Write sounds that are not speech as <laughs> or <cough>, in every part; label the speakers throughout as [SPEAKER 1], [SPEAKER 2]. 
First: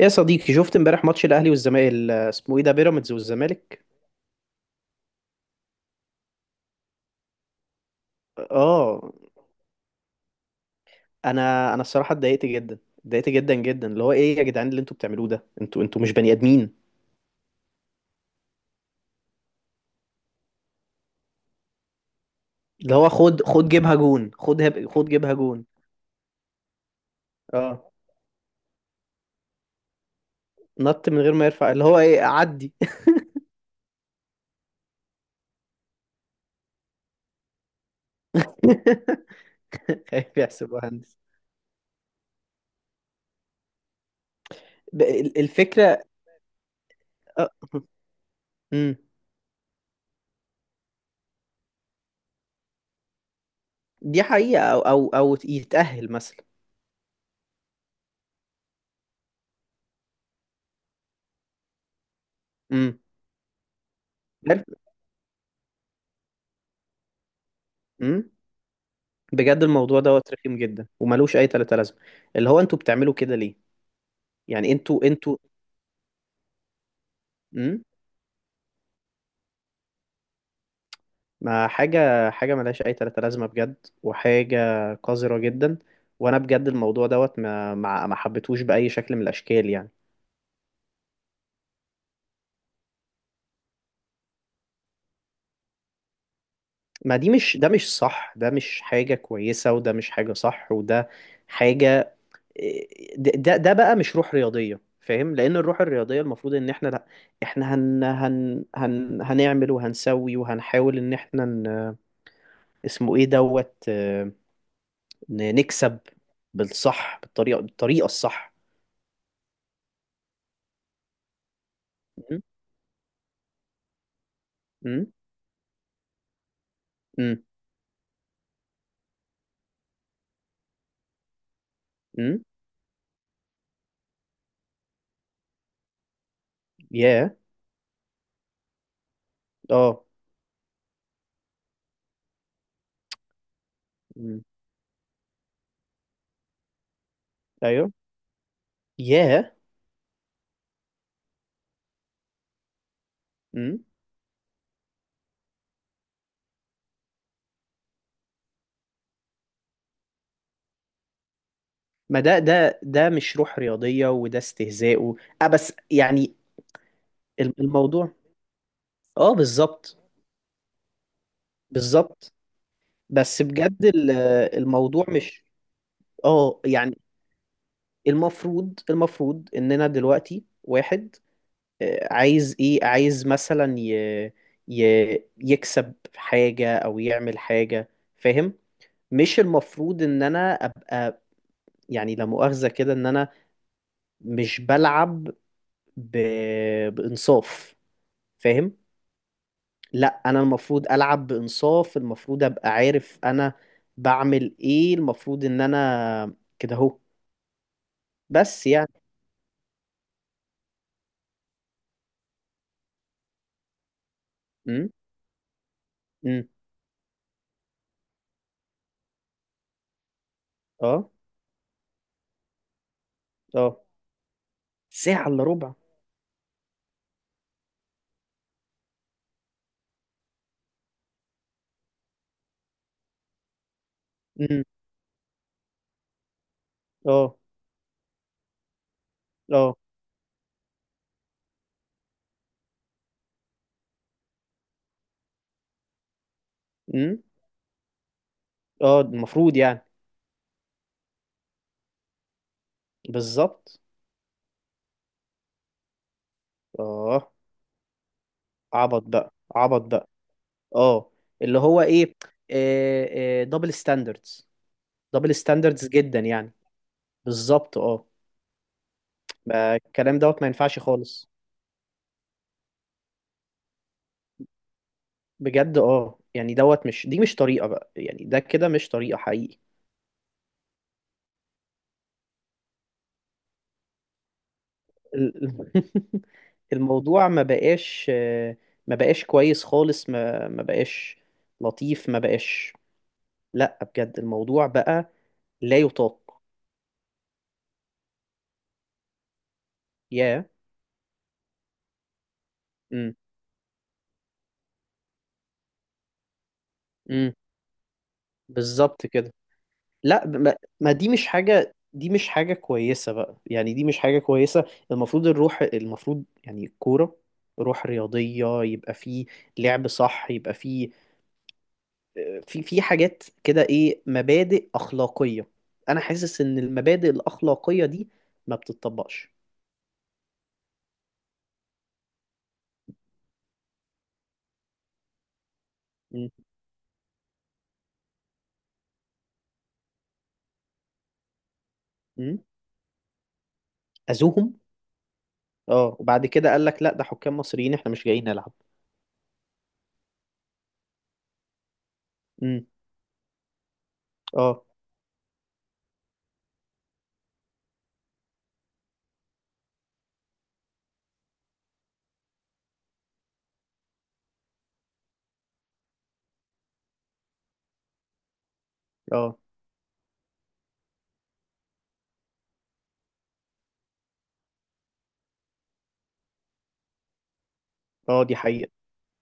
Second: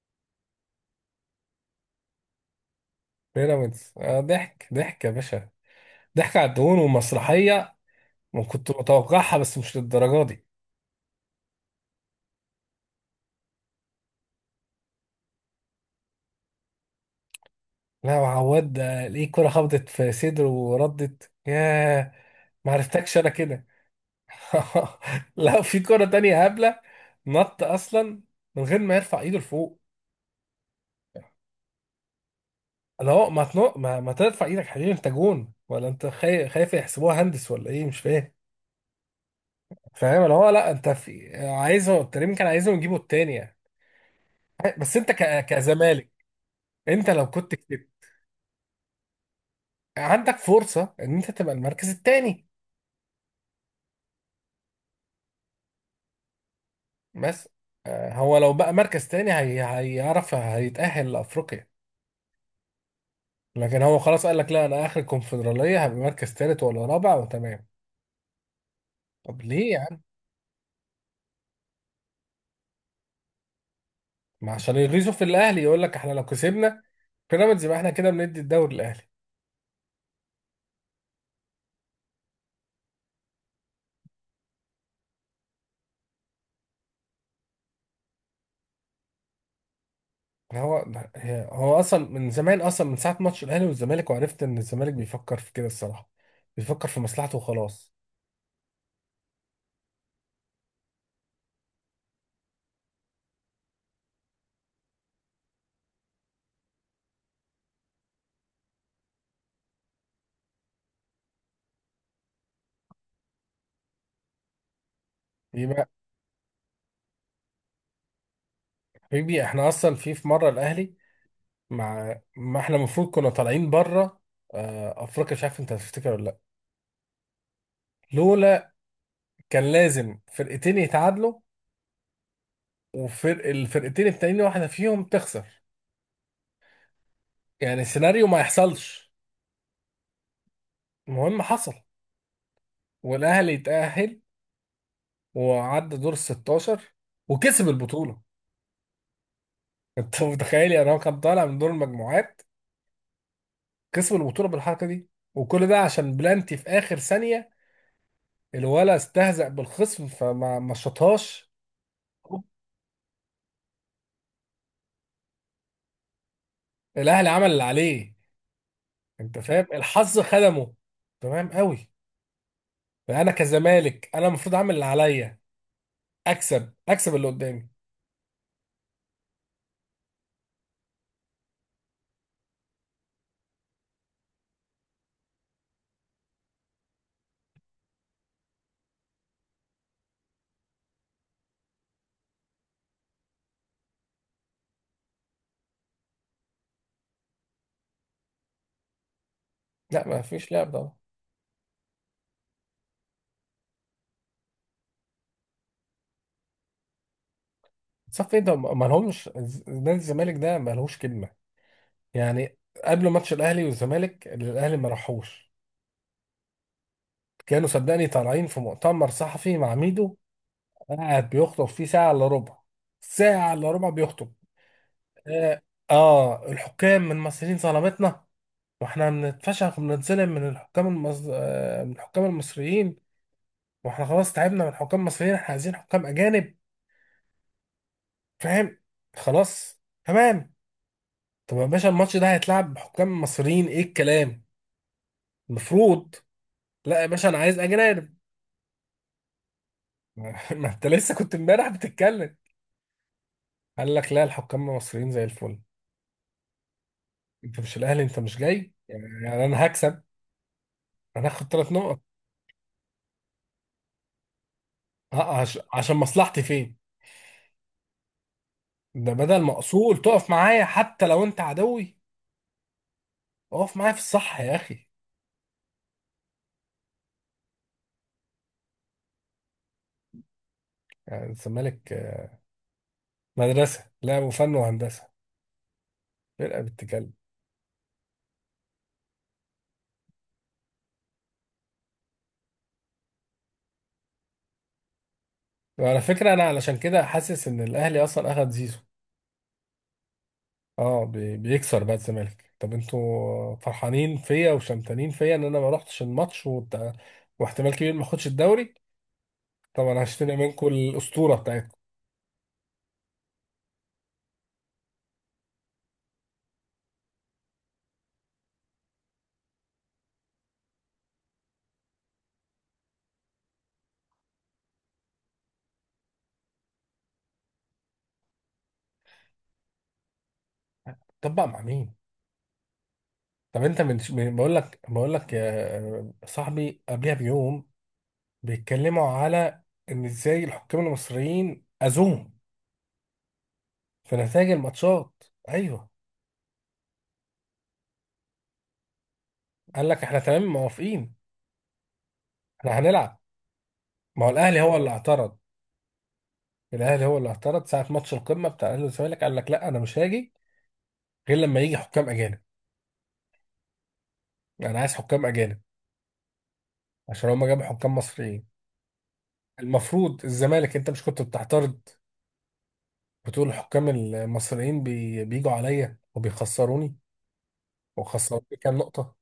[SPEAKER 1] يا صديقي شفت امبارح ماتش الاهلي والزمالك، ال- اسمه ايه ده بيراميدز والزمالك.
[SPEAKER 2] بيراميدز آه، ضحك ضحك يا باشا. ضحك على الدهون ومسرحية. ما كنت
[SPEAKER 1] اه،
[SPEAKER 2] متوقعها، بس مش للدرجة دي.
[SPEAKER 1] انا الصراحه اتضايقت جدا، اتضايقت جدا جدا. اللي هو ايه يا جدعان اللي انتوا بتعملوه ده، انتوا مش بني ادمين.
[SPEAKER 2] لا، وعواد ده ليه كرة خبطت في صدره وردت؟ ياه، ما
[SPEAKER 1] اللي هو
[SPEAKER 2] عرفتكش انا
[SPEAKER 1] خد
[SPEAKER 2] كده.
[SPEAKER 1] خد جيبها جون،
[SPEAKER 2] <laughs>
[SPEAKER 1] خد جيبها
[SPEAKER 2] لا،
[SPEAKER 1] جون.
[SPEAKER 2] في كرة تانية هبلة، نط
[SPEAKER 1] اه،
[SPEAKER 2] اصلا من غير ما يرفع ايده لفوق.
[SPEAKER 1] نط من غير ما يرفع، اللي هو ايه، عدي.
[SPEAKER 2] لا هو ما تنق ما, ما ترفع ايدك حبيبي، انت جون، ولا انت خايف؟ خايف يحسبوها هندس ولا ايه؟ مش فاهم.
[SPEAKER 1] <laughs>
[SPEAKER 2] فاهم اللي
[SPEAKER 1] خايف
[SPEAKER 2] هو، لا
[SPEAKER 1] يحسب
[SPEAKER 2] انت
[SPEAKER 1] مهندس.
[SPEAKER 2] في عايزه، التريم كان عايزهم يجيبوا التانية. بس انت
[SPEAKER 1] الفكره.
[SPEAKER 2] كزمالك، انت لو
[SPEAKER 1] آه.
[SPEAKER 2] كنت كسبت
[SPEAKER 1] مم.
[SPEAKER 2] عندك فرصة ان انت تبقى المركز التاني.
[SPEAKER 1] دي حقيقه، او يتاهل مثلا.
[SPEAKER 2] بس هو لو بقى مركز تاني هي هيعرف هيتأهل لأفريقيا.
[SPEAKER 1] امم.
[SPEAKER 2] لكن هو خلاص قال لك لا، انا اخر الكونفدرالية هبقى مركز تالت ولا رابع وتمام.
[SPEAKER 1] امم.
[SPEAKER 2] طب
[SPEAKER 1] بجد
[SPEAKER 2] ليه يا عم؟
[SPEAKER 1] الموضوع دوت رخيم جدا وملوش اي تلاته لازمه. اللي هو انتوا بتعملوا كده ليه؟
[SPEAKER 2] ما
[SPEAKER 1] يعني
[SPEAKER 2] عشان
[SPEAKER 1] انتوا
[SPEAKER 2] يغيظوا في
[SPEAKER 1] انتوا
[SPEAKER 2] الاهلي، يقول لك احنا لو كسبنا بيراميدز يبقى
[SPEAKER 1] امم.
[SPEAKER 2] احنا كده بندي الدوري الاهلي.
[SPEAKER 1] ما حاجه، حاجه ملهاش اي تلاته لازمه بجد. وحاجه قذره جدا. وانا بجد الموضوع دوت ما حبيتهوش باي شكل من الاشكال يعني.
[SPEAKER 2] هو هو اصلا من زمان، اصلا من ساعة ماتش الاهلي والزمالك، وعرفت ان الزمالك بيفكر في كده الصراحة، بيفكر في
[SPEAKER 1] ما دي
[SPEAKER 2] مصلحته
[SPEAKER 1] مش، ده
[SPEAKER 2] وخلاص.
[SPEAKER 1] مش صح، ده مش حاجه كويسه، وده مش حاجه صح، وده حاجه. ده بقى مش روح رياضيه، فاهم، لان الروح الرياضيه المفروض ان احنا لا. احنا هن هن هن هنعمل وهنسوي وهنحاول ان احنا ن... اسمه ايه دوت،
[SPEAKER 2] يبقى
[SPEAKER 1] نكسب بالصح، بالطريقة الصح.
[SPEAKER 2] حبيبي احنا اصلا في مرة الاهلي، مع
[SPEAKER 1] م-
[SPEAKER 2] ما احنا المفروض كنا طالعين بره
[SPEAKER 1] م-
[SPEAKER 2] افريقيا. مش عارف انت هتفتكر ولا لا.
[SPEAKER 1] م-
[SPEAKER 2] لولا، كان لازم فرقتين يتعادلوا
[SPEAKER 1] م-
[SPEAKER 2] وفرق الفرقتين التانيين واحده فيهم تخسر،
[SPEAKER 1] ياه.
[SPEAKER 2] يعني السيناريو ما يحصلش.
[SPEAKER 1] اه.
[SPEAKER 2] المهم حصل، والاهلي يتأهل
[SPEAKER 1] م-
[SPEAKER 2] وعدى دور ال 16 وكسب
[SPEAKER 1] ايوه.
[SPEAKER 2] البطوله.
[SPEAKER 1] ياه.
[SPEAKER 2] <laughs> انت متخيل؟ يعني هو كان طالع من دور المجموعات،
[SPEAKER 1] م-
[SPEAKER 2] كسب البطوله بالحركه دي، وكل ده عشان بلانتي في اخر ثانيه الولا استهزأ بالخصم فما ما شطهاش.
[SPEAKER 1] ما ده مش روح رياضية وده استهزاء و... اه بس يعني
[SPEAKER 2] الاهلي عمل اللي
[SPEAKER 1] الموضوع،
[SPEAKER 2] عليه،
[SPEAKER 1] اه
[SPEAKER 2] انت فاهم؟
[SPEAKER 1] بالظبط.
[SPEAKER 2] الحظ خدمه تمام قوي.
[SPEAKER 1] بالظبط.
[SPEAKER 2] فانا
[SPEAKER 1] بس بجد
[SPEAKER 2] كزمالك انا المفروض اعمل اللي
[SPEAKER 1] الموضوع
[SPEAKER 2] عليا،
[SPEAKER 1] مش، اه
[SPEAKER 2] اكسب
[SPEAKER 1] يعني.
[SPEAKER 2] اكسب اللي قدامي.
[SPEAKER 1] المفروض اننا دلوقتي واحد عايز ايه، عايز مثلا ي... ي... يكسب حاجة او يعمل حاجة، فاهم. مش المفروض ان انا ابقى، يعني لا مؤاخذة كده، ان انا مش بلعب ب... بانصاف، فاهم.
[SPEAKER 2] لا، ما
[SPEAKER 1] لا انا
[SPEAKER 2] فيش لعب
[SPEAKER 1] المفروض
[SPEAKER 2] طبعا.
[SPEAKER 1] العب بانصاف، المفروض ابقى عارف انا بعمل ايه، المفروض ان انا كده اهو،
[SPEAKER 2] صف ايه ده؟
[SPEAKER 1] بس
[SPEAKER 2] ما
[SPEAKER 1] يعني.
[SPEAKER 2] لهمش. نادي الزمالك ده ما لهوش كلمه يعني. قبل ماتش الاهلي والزمالك اللي الاهلي ما
[SPEAKER 1] امم.
[SPEAKER 2] راحوش،
[SPEAKER 1] امم.
[SPEAKER 2] كانوا صدقني طالعين في مؤتمر صحفي مع ميدو،
[SPEAKER 1] اه.
[SPEAKER 2] قاعد بيخطب فيه ساعه الا ربع. ساعه الا
[SPEAKER 1] اه.
[SPEAKER 2] ربع بيخطب.
[SPEAKER 1] ساعة الا
[SPEAKER 2] اه,
[SPEAKER 1] ربع.
[SPEAKER 2] الحكام من المصريين ظلمتنا، واحنا بنتفشخ وبنتظلم من الحكام المص... آه، من الحكام المصريين، واحنا خلاص تعبنا
[SPEAKER 1] امم.
[SPEAKER 2] من حكام مصريين، احنا عايزين حكام اجانب.
[SPEAKER 1] اه.
[SPEAKER 2] فاهم؟
[SPEAKER 1] اه.
[SPEAKER 2] خلاص تمام. طب يا باشا الماتش ده هيتلعب بحكام مصريين؟ ايه الكلام؟ المفروض لا يا
[SPEAKER 1] امم.
[SPEAKER 2] باشا، انا عايز اجانب.
[SPEAKER 1] اه المفروض يعني.
[SPEAKER 2] <laughs> ما انت لسه كنت امبارح بتتكلم،
[SPEAKER 1] بالظبط.
[SPEAKER 2] قال لك لا الحكام المصريين زي الفل.
[SPEAKER 1] اه
[SPEAKER 2] انت مش الاهلي، انت مش جاي
[SPEAKER 1] عبط بقى،
[SPEAKER 2] يعني انا
[SPEAKER 1] عبط
[SPEAKER 2] هكسب،
[SPEAKER 1] بقى. اه.
[SPEAKER 2] انا هاخد
[SPEAKER 1] اللي
[SPEAKER 2] ثلاث
[SPEAKER 1] هو
[SPEAKER 2] نقط.
[SPEAKER 1] ايه، دبل ستاندردز.
[SPEAKER 2] اه
[SPEAKER 1] دبل ستاندردز
[SPEAKER 2] عشان
[SPEAKER 1] جدا
[SPEAKER 2] مصلحتي
[SPEAKER 1] يعني،
[SPEAKER 2] فين؟
[SPEAKER 1] بالظبط اه.
[SPEAKER 2] ده بدل ما
[SPEAKER 1] ما
[SPEAKER 2] اصول
[SPEAKER 1] الكلام
[SPEAKER 2] تقف
[SPEAKER 1] دوت ما
[SPEAKER 2] معايا،
[SPEAKER 1] ينفعش
[SPEAKER 2] حتى لو
[SPEAKER 1] خالص.
[SPEAKER 2] انت عدوي اقف معايا في الصح يا اخي.
[SPEAKER 1] بجد اه يعني دوت، مش دي مش طريقة بقى يعني، ده كده مش طريقة حقيقي.
[SPEAKER 2] يعني الزمالك مدرسة لا وفن وهندسة،
[SPEAKER 1] ال- <laughs>
[SPEAKER 2] فرقة بتتكلم.
[SPEAKER 1] الموضوع ما بقاش، ما بقاش كويس خالص. ما بقاش لطيف. ما بقاش. لا بجد الموضوع بقى لا
[SPEAKER 2] وعلى فكرة
[SPEAKER 1] يطاق.
[SPEAKER 2] أنا علشان كده حاسس إن الأهلي أصلا أخد زيزو.
[SPEAKER 1] يا.
[SPEAKER 2] أه بيكسر بقى الزمالك. طب
[SPEAKER 1] امم.
[SPEAKER 2] أنتوا فرحانين فيا وشمتانين فيا إن أنا ما روحتش الماتش وبتاع،
[SPEAKER 1] امم.
[SPEAKER 2] واحتمال كبير ما آخدش الدوري؟
[SPEAKER 1] بالظبط كده.
[SPEAKER 2] طب أنا
[SPEAKER 1] لا
[SPEAKER 2] هشتري
[SPEAKER 1] ما
[SPEAKER 2] منكم
[SPEAKER 1] ما دي مش
[SPEAKER 2] الأسطورة
[SPEAKER 1] حاجة،
[SPEAKER 2] بتاعتكم.
[SPEAKER 1] دي مش حاجة كويسة بقى يعني، دي مش حاجة كويسة. المفروض الروح، المفروض يعني الكورة روح رياضية يبقى فيه، لعب صح يبقى فيه، في حاجات كده ايه، مبادئ أخلاقية. أنا حاسس إن المبادئ الأخلاقية دي ما بتطبقش.
[SPEAKER 2] طب بقى مع مين؟ طب أنت بقول لك يا
[SPEAKER 1] م-
[SPEAKER 2] صاحبي قبلها بيوم بيتكلموا على إن إزاي الحكام المصريين أذوهم
[SPEAKER 1] م-
[SPEAKER 2] في نتائج
[SPEAKER 1] أذوهم.
[SPEAKER 2] الماتشات. أيوه،
[SPEAKER 1] اه وبعد كده قال لك لا ده حكام مصريين احنا مش جايين نلعب.
[SPEAKER 2] قال لك إحنا تمام موافقين،
[SPEAKER 1] م-
[SPEAKER 2] إحنا هنلعب. ما هو الاهلي
[SPEAKER 1] اه.
[SPEAKER 2] هو اللي اعترض، الاهلي هو اللي اعترض ساعه ماتش القمه بتاع الاهلي والزمالك، قال لك لا انا مش هاجي غير لما يجي حكام اجانب، انا عايز حكام اجانب عشان هما جابوا حكام مصريين.
[SPEAKER 1] اه.
[SPEAKER 2] المفروض الزمالك انت مش كنت بتعترض بتقول الحكام المصريين بيجوا عليا وبيخسروني
[SPEAKER 1] اه دي
[SPEAKER 2] وخسروني
[SPEAKER 1] حقيقة.
[SPEAKER 2] كام نقطه؟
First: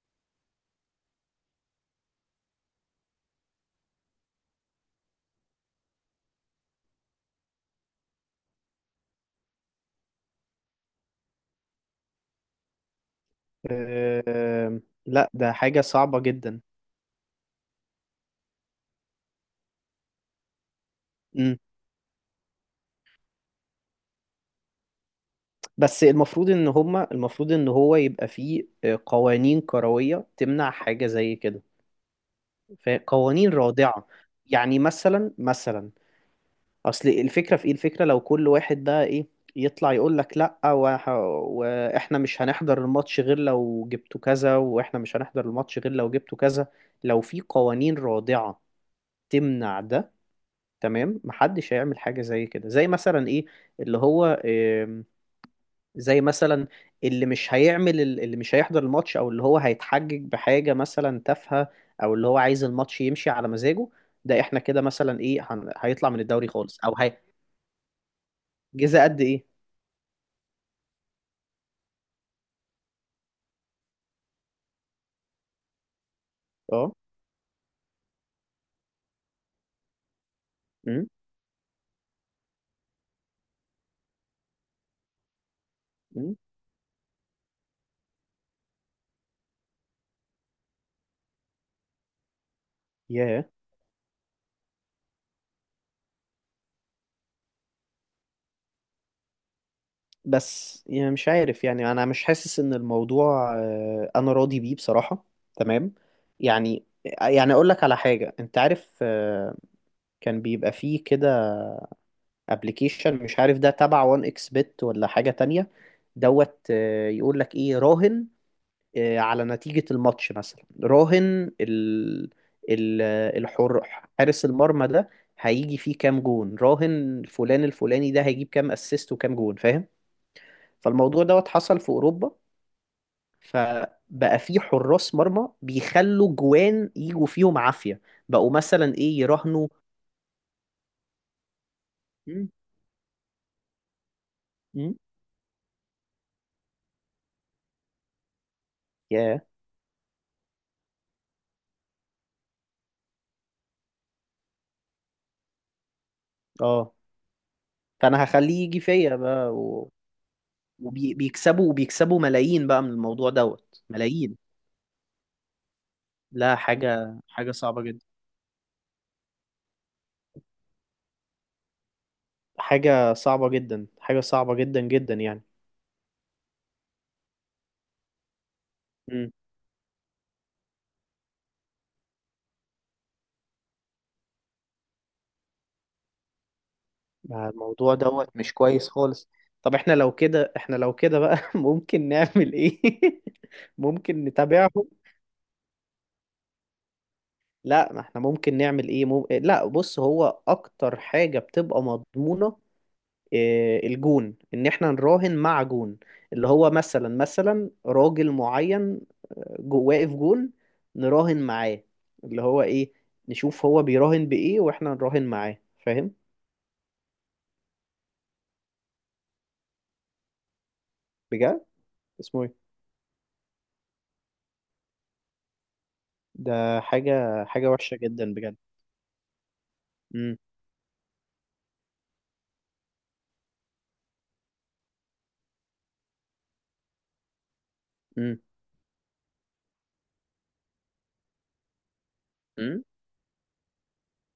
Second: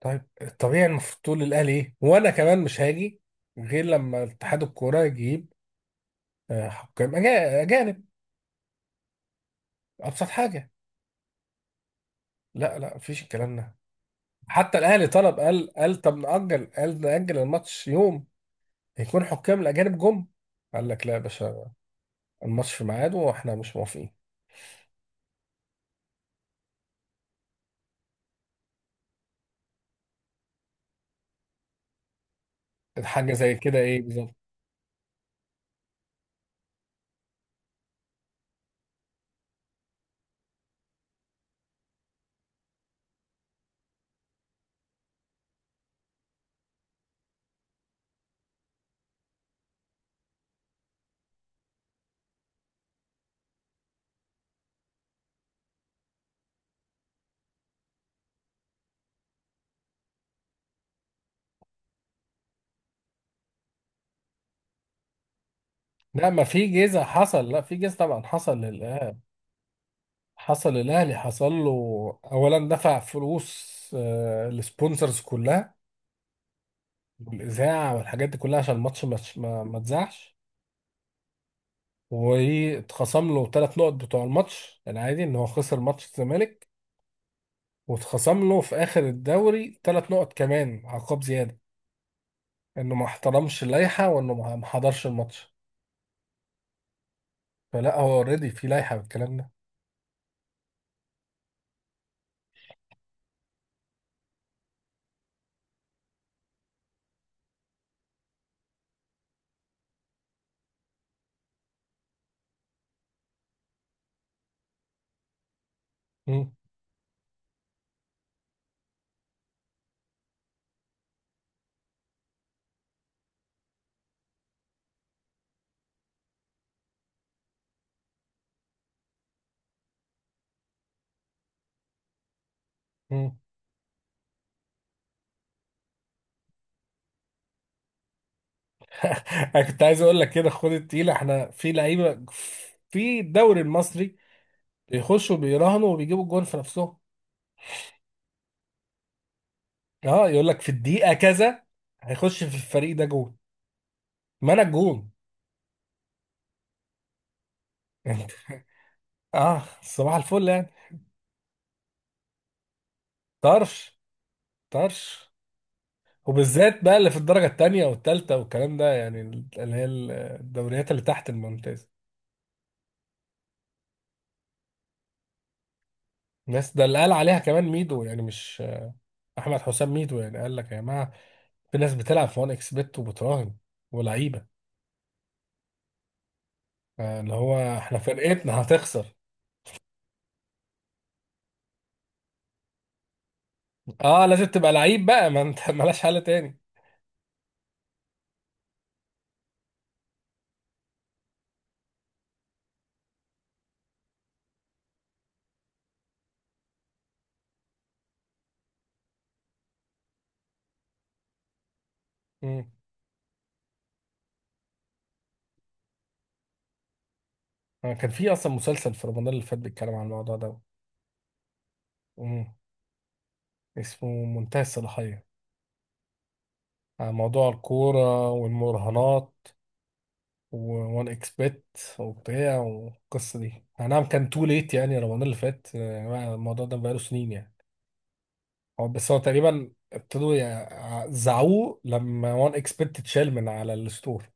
[SPEAKER 2] طيب الطبيعي المفروض تقول للاهلي ايه وانا كمان مش هاجي غير لما اتحاد الكوره يجيب حكام اجانب. ابسط حاجه. لا لا مفيش الكلام ده. حتى الاهلي
[SPEAKER 1] لا
[SPEAKER 2] طلب،
[SPEAKER 1] ده
[SPEAKER 2] قال
[SPEAKER 1] حاجة
[SPEAKER 2] قال طب
[SPEAKER 1] صعبة جدا.
[SPEAKER 2] نأجل، قال نأجل الماتش يوم هيكون حكام الاجانب جم. قال لك لا يا باشا، الماتش في ميعاده واحنا مش موافقين.
[SPEAKER 1] بس المفروض ان هما، المفروض ان هو يبقى فيه قوانين كروية تمنع حاجة زي كده،
[SPEAKER 2] حاجه
[SPEAKER 1] قوانين
[SPEAKER 2] زي كده ايه
[SPEAKER 1] رادعة.
[SPEAKER 2] بالظبط؟
[SPEAKER 1] يعني مثلا. اصل الفكرة في ايه، الفكرة لو كل واحد بقى ايه، يطلع يقول لك لا، واحنا مش هنحضر الماتش غير لو جبتوا كذا، واحنا مش هنحضر الماتش غير لو جبتوا كذا. لو في قوانين رادعة تمنع ده، تمام، محدش هيعمل حاجة زي كده. زي مثلا ايه، اللي هو زي مثلا، اللي مش هيعمل، اللي مش هيحضر الماتش، او اللي هو هيتحجج بحاجة مثلا تافهة، او اللي هو عايز الماتش يمشي على مزاجه. ده احنا كده مثلا ايه هيطلع من
[SPEAKER 2] لا، ما
[SPEAKER 1] الدوري
[SPEAKER 2] في
[SPEAKER 1] خالص او
[SPEAKER 2] جيزه
[SPEAKER 1] هي،
[SPEAKER 2] حصل، لا في جيزه طبعا حصل
[SPEAKER 1] جزاء
[SPEAKER 2] للاهلي،
[SPEAKER 1] قد ايه.
[SPEAKER 2] حصل للاهلي، حصل له. اولا دفع فلوس السبونسرز كلها
[SPEAKER 1] اه.
[SPEAKER 2] والاذاعه والحاجات دي كلها، عشان الماتش ما اتذاعش.
[SPEAKER 1] امم.
[SPEAKER 2] واتخصم له ثلاث نقط بتوع الماتش العادي ان هو خسر ماتش
[SPEAKER 1] امم.
[SPEAKER 2] الزمالك. واتخصم له في اخر الدوري ثلاث نقط كمان عقاب زياده، انه ما
[SPEAKER 1] ياه.
[SPEAKER 2] احترمش اللائحه وانه ما حضرش الماتش. فلا، هو اوريدي في لائحه بالكلام ده.
[SPEAKER 1] بس يعني مش عارف يعني، انا مش حاسس ان الموضوع انا راضي بيه بصراحة، تمام. يعني يعني اقول لك على حاجة، انت عارف كان بيبقى فيه كده ابلكيشن، مش عارف ده تبع وان اكس بت ولا حاجة تانية،
[SPEAKER 2] مم.
[SPEAKER 1] دوت يقول لك ايه، راهن على نتيجة الماتش، مثلا راهن ال ال الحر، حارس المرمى ده هيجي فيه كام جون، راهن فلان الفلاني ده هيجيب كام اسيست وكام جون، فاهم. فالموضوع دوت حصل في اوروبا.
[SPEAKER 2] مم.
[SPEAKER 1] فبقى في حراس مرمى بيخلوا جوان يجوا فيهم عافية، بقوا مثلا ايه
[SPEAKER 2] انا
[SPEAKER 1] يراهنوا.
[SPEAKER 2] كنت عايز اقول لك كده: خد التقيله، احنا في لعيبه
[SPEAKER 1] مم.
[SPEAKER 2] في الدوري المصري
[SPEAKER 1] مم.
[SPEAKER 2] بيخشوا بيراهنوا وبيجيبوا الجون في نفسهم.
[SPEAKER 1] ياه.
[SPEAKER 2] اه، يقول لك في الدقيقه كذا هيخش في الفريق ده جون، ما انا الجون.
[SPEAKER 1] اه. فانا
[SPEAKER 2] <laughs>
[SPEAKER 1] هخليه يجي فيا بقى.
[SPEAKER 2] اه، صباح الفل يعني.
[SPEAKER 1] وبيكسبوا، وبيكسبوا ملايين بقى من الموضوع دوت،
[SPEAKER 2] طرش
[SPEAKER 1] ملايين.
[SPEAKER 2] طرش.
[SPEAKER 1] لا
[SPEAKER 2] وبالذات بقى اللي في
[SPEAKER 1] حاجة،
[SPEAKER 2] الدرجة
[SPEAKER 1] حاجة صعبة
[SPEAKER 2] التانية
[SPEAKER 1] جدا،
[SPEAKER 2] والتالتة والكلام ده يعني، اللي هي الدوريات اللي تحت الممتاز.
[SPEAKER 1] حاجة صعبة جدا، حاجة صعبة جدا جدا يعني.
[SPEAKER 2] الناس ده اللي قال عليها كمان ميدو، يعني مش،
[SPEAKER 1] امم.
[SPEAKER 2] أحمد حسام ميدو يعني قال لك يا جماعة في ناس بتلعب في 1 اكس بت وبتراهن، ولعيبة اللي هو
[SPEAKER 1] الموضوع
[SPEAKER 2] احنا
[SPEAKER 1] دوت مش
[SPEAKER 2] فرقتنا
[SPEAKER 1] كويس
[SPEAKER 2] هتخسر.
[SPEAKER 1] خالص. طب احنا لو كده، احنا لو كده بقى <laughs> ممكن نعمل ايه؟ <laughs> ممكن
[SPEAKER 2] اه لازم تبقى
[SPEAKER 1] نتابعهم.
[SPEAKER 2] لعيب بقى، ما انت <laughs> ملاش حل تاني.
[SPEAKER 1] لا ما احنا ممكن نعمل ايه، لا بص، هو اكتر حاجة بتبقى مضمونة الجون، ان احنا نراهن مع جون، اللي هو مثلا راجل معين جو واقف جون، نراهن معاه، اللي هو
[SPEAKER 2] مم.
[SPEAKER 1] ايه، نشوف هو بيراهن بايه واحنا نراهن معاه، فاهم.
[SPEAKER 2] كان في اصلا مسلسل في رمضان اللي فات بيتكلم عن الموضوع ده.
[SPEAKER 1] بجد. اسمه ايه.
[SPEAKER 2] مم. اسمه منتهى الصلاحية،
[SPEAKER 1] ده
[SPEAKER 2] عن
[SPEAKER 1] حاجة،
[SPEAKER 2] موضوع
[SPEAKER 1] حاجة وحشة
[SPEAKER 2] الكورة
[SPEAKER 1] جدا بجد.
[SPEAKER 2] والمراهنات
[SPEAKER 1] امم.
[SPEAKER 2] و1 اكس بت وبتاع. والقصه دي أي نعم كان تو ليت يعني، رمضان اللي فات يعني، الموضوع ده بقاله سنين يعني.
[SPEAKER 1] امم.
[SPEAKER 2] هو بس هو تقريبا ابتدوا زعوه لما 1 اكس
[SPEAKER 1] امم.
[SPEAKER 2] بت اتشال من على الستور.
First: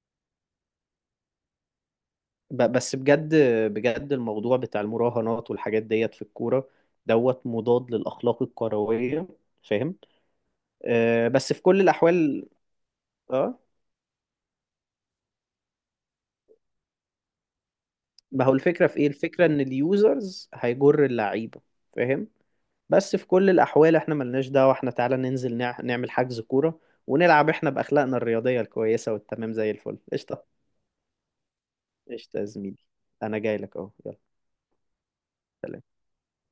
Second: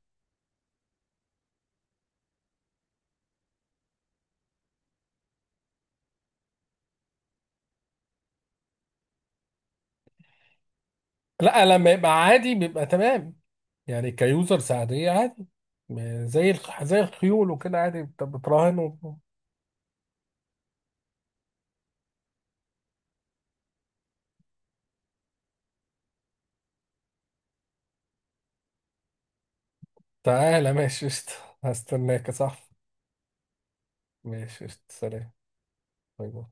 [SPEAKER 1] بس بجد، بجد الموضوع بتاع المراهنات والحاجات ديت في الكورة، دوت مضاد للأخلاق الكروية، فاهم. آه بس في
[SPEAKER 2] لا،
[SPEAKER 1] كل
[SPEAKER 2] لما يبقى
[SPEAKER 1] الأحوال.
[SPEAKER 2] عادي بيبقى تمام
[SPEAKER 1] اه.
[SPEAKER 2] يعني، كيوزرز عاديه عادي. زي زي الخيول وكده عادي،
[SPEAKER 1] ما هو
[SPEAKER 2] بتراهن
[SPEAKER 1] الفكرة في ايه،
[SPEAKER 2] و-
[SPEAKER 1] الفكرة ان اليوزرز هيجر اللعيبة، فاهم. بس في كل الاحوال احنا ملناش دعوة. احنا تعالى ننزل نعمل حجز كورة، ونلعب احنا باخلاقنا الرياضية الكويسة والتمام زي الفل، قشطة.
[SPEAKER 2] تعالى ماشي قشطة، هستناك يا
[SPEAKER 1] قشطة يا
[SPEAKER 2] صاحبي.
[SPEAKER 1] زميلي. انا جاي لك اهو، يلا،
[SPEAKER 2] ماشي قشطة، سلام.
[SPEAKER 1] سلام.
[SPEAKER 2] باي باي.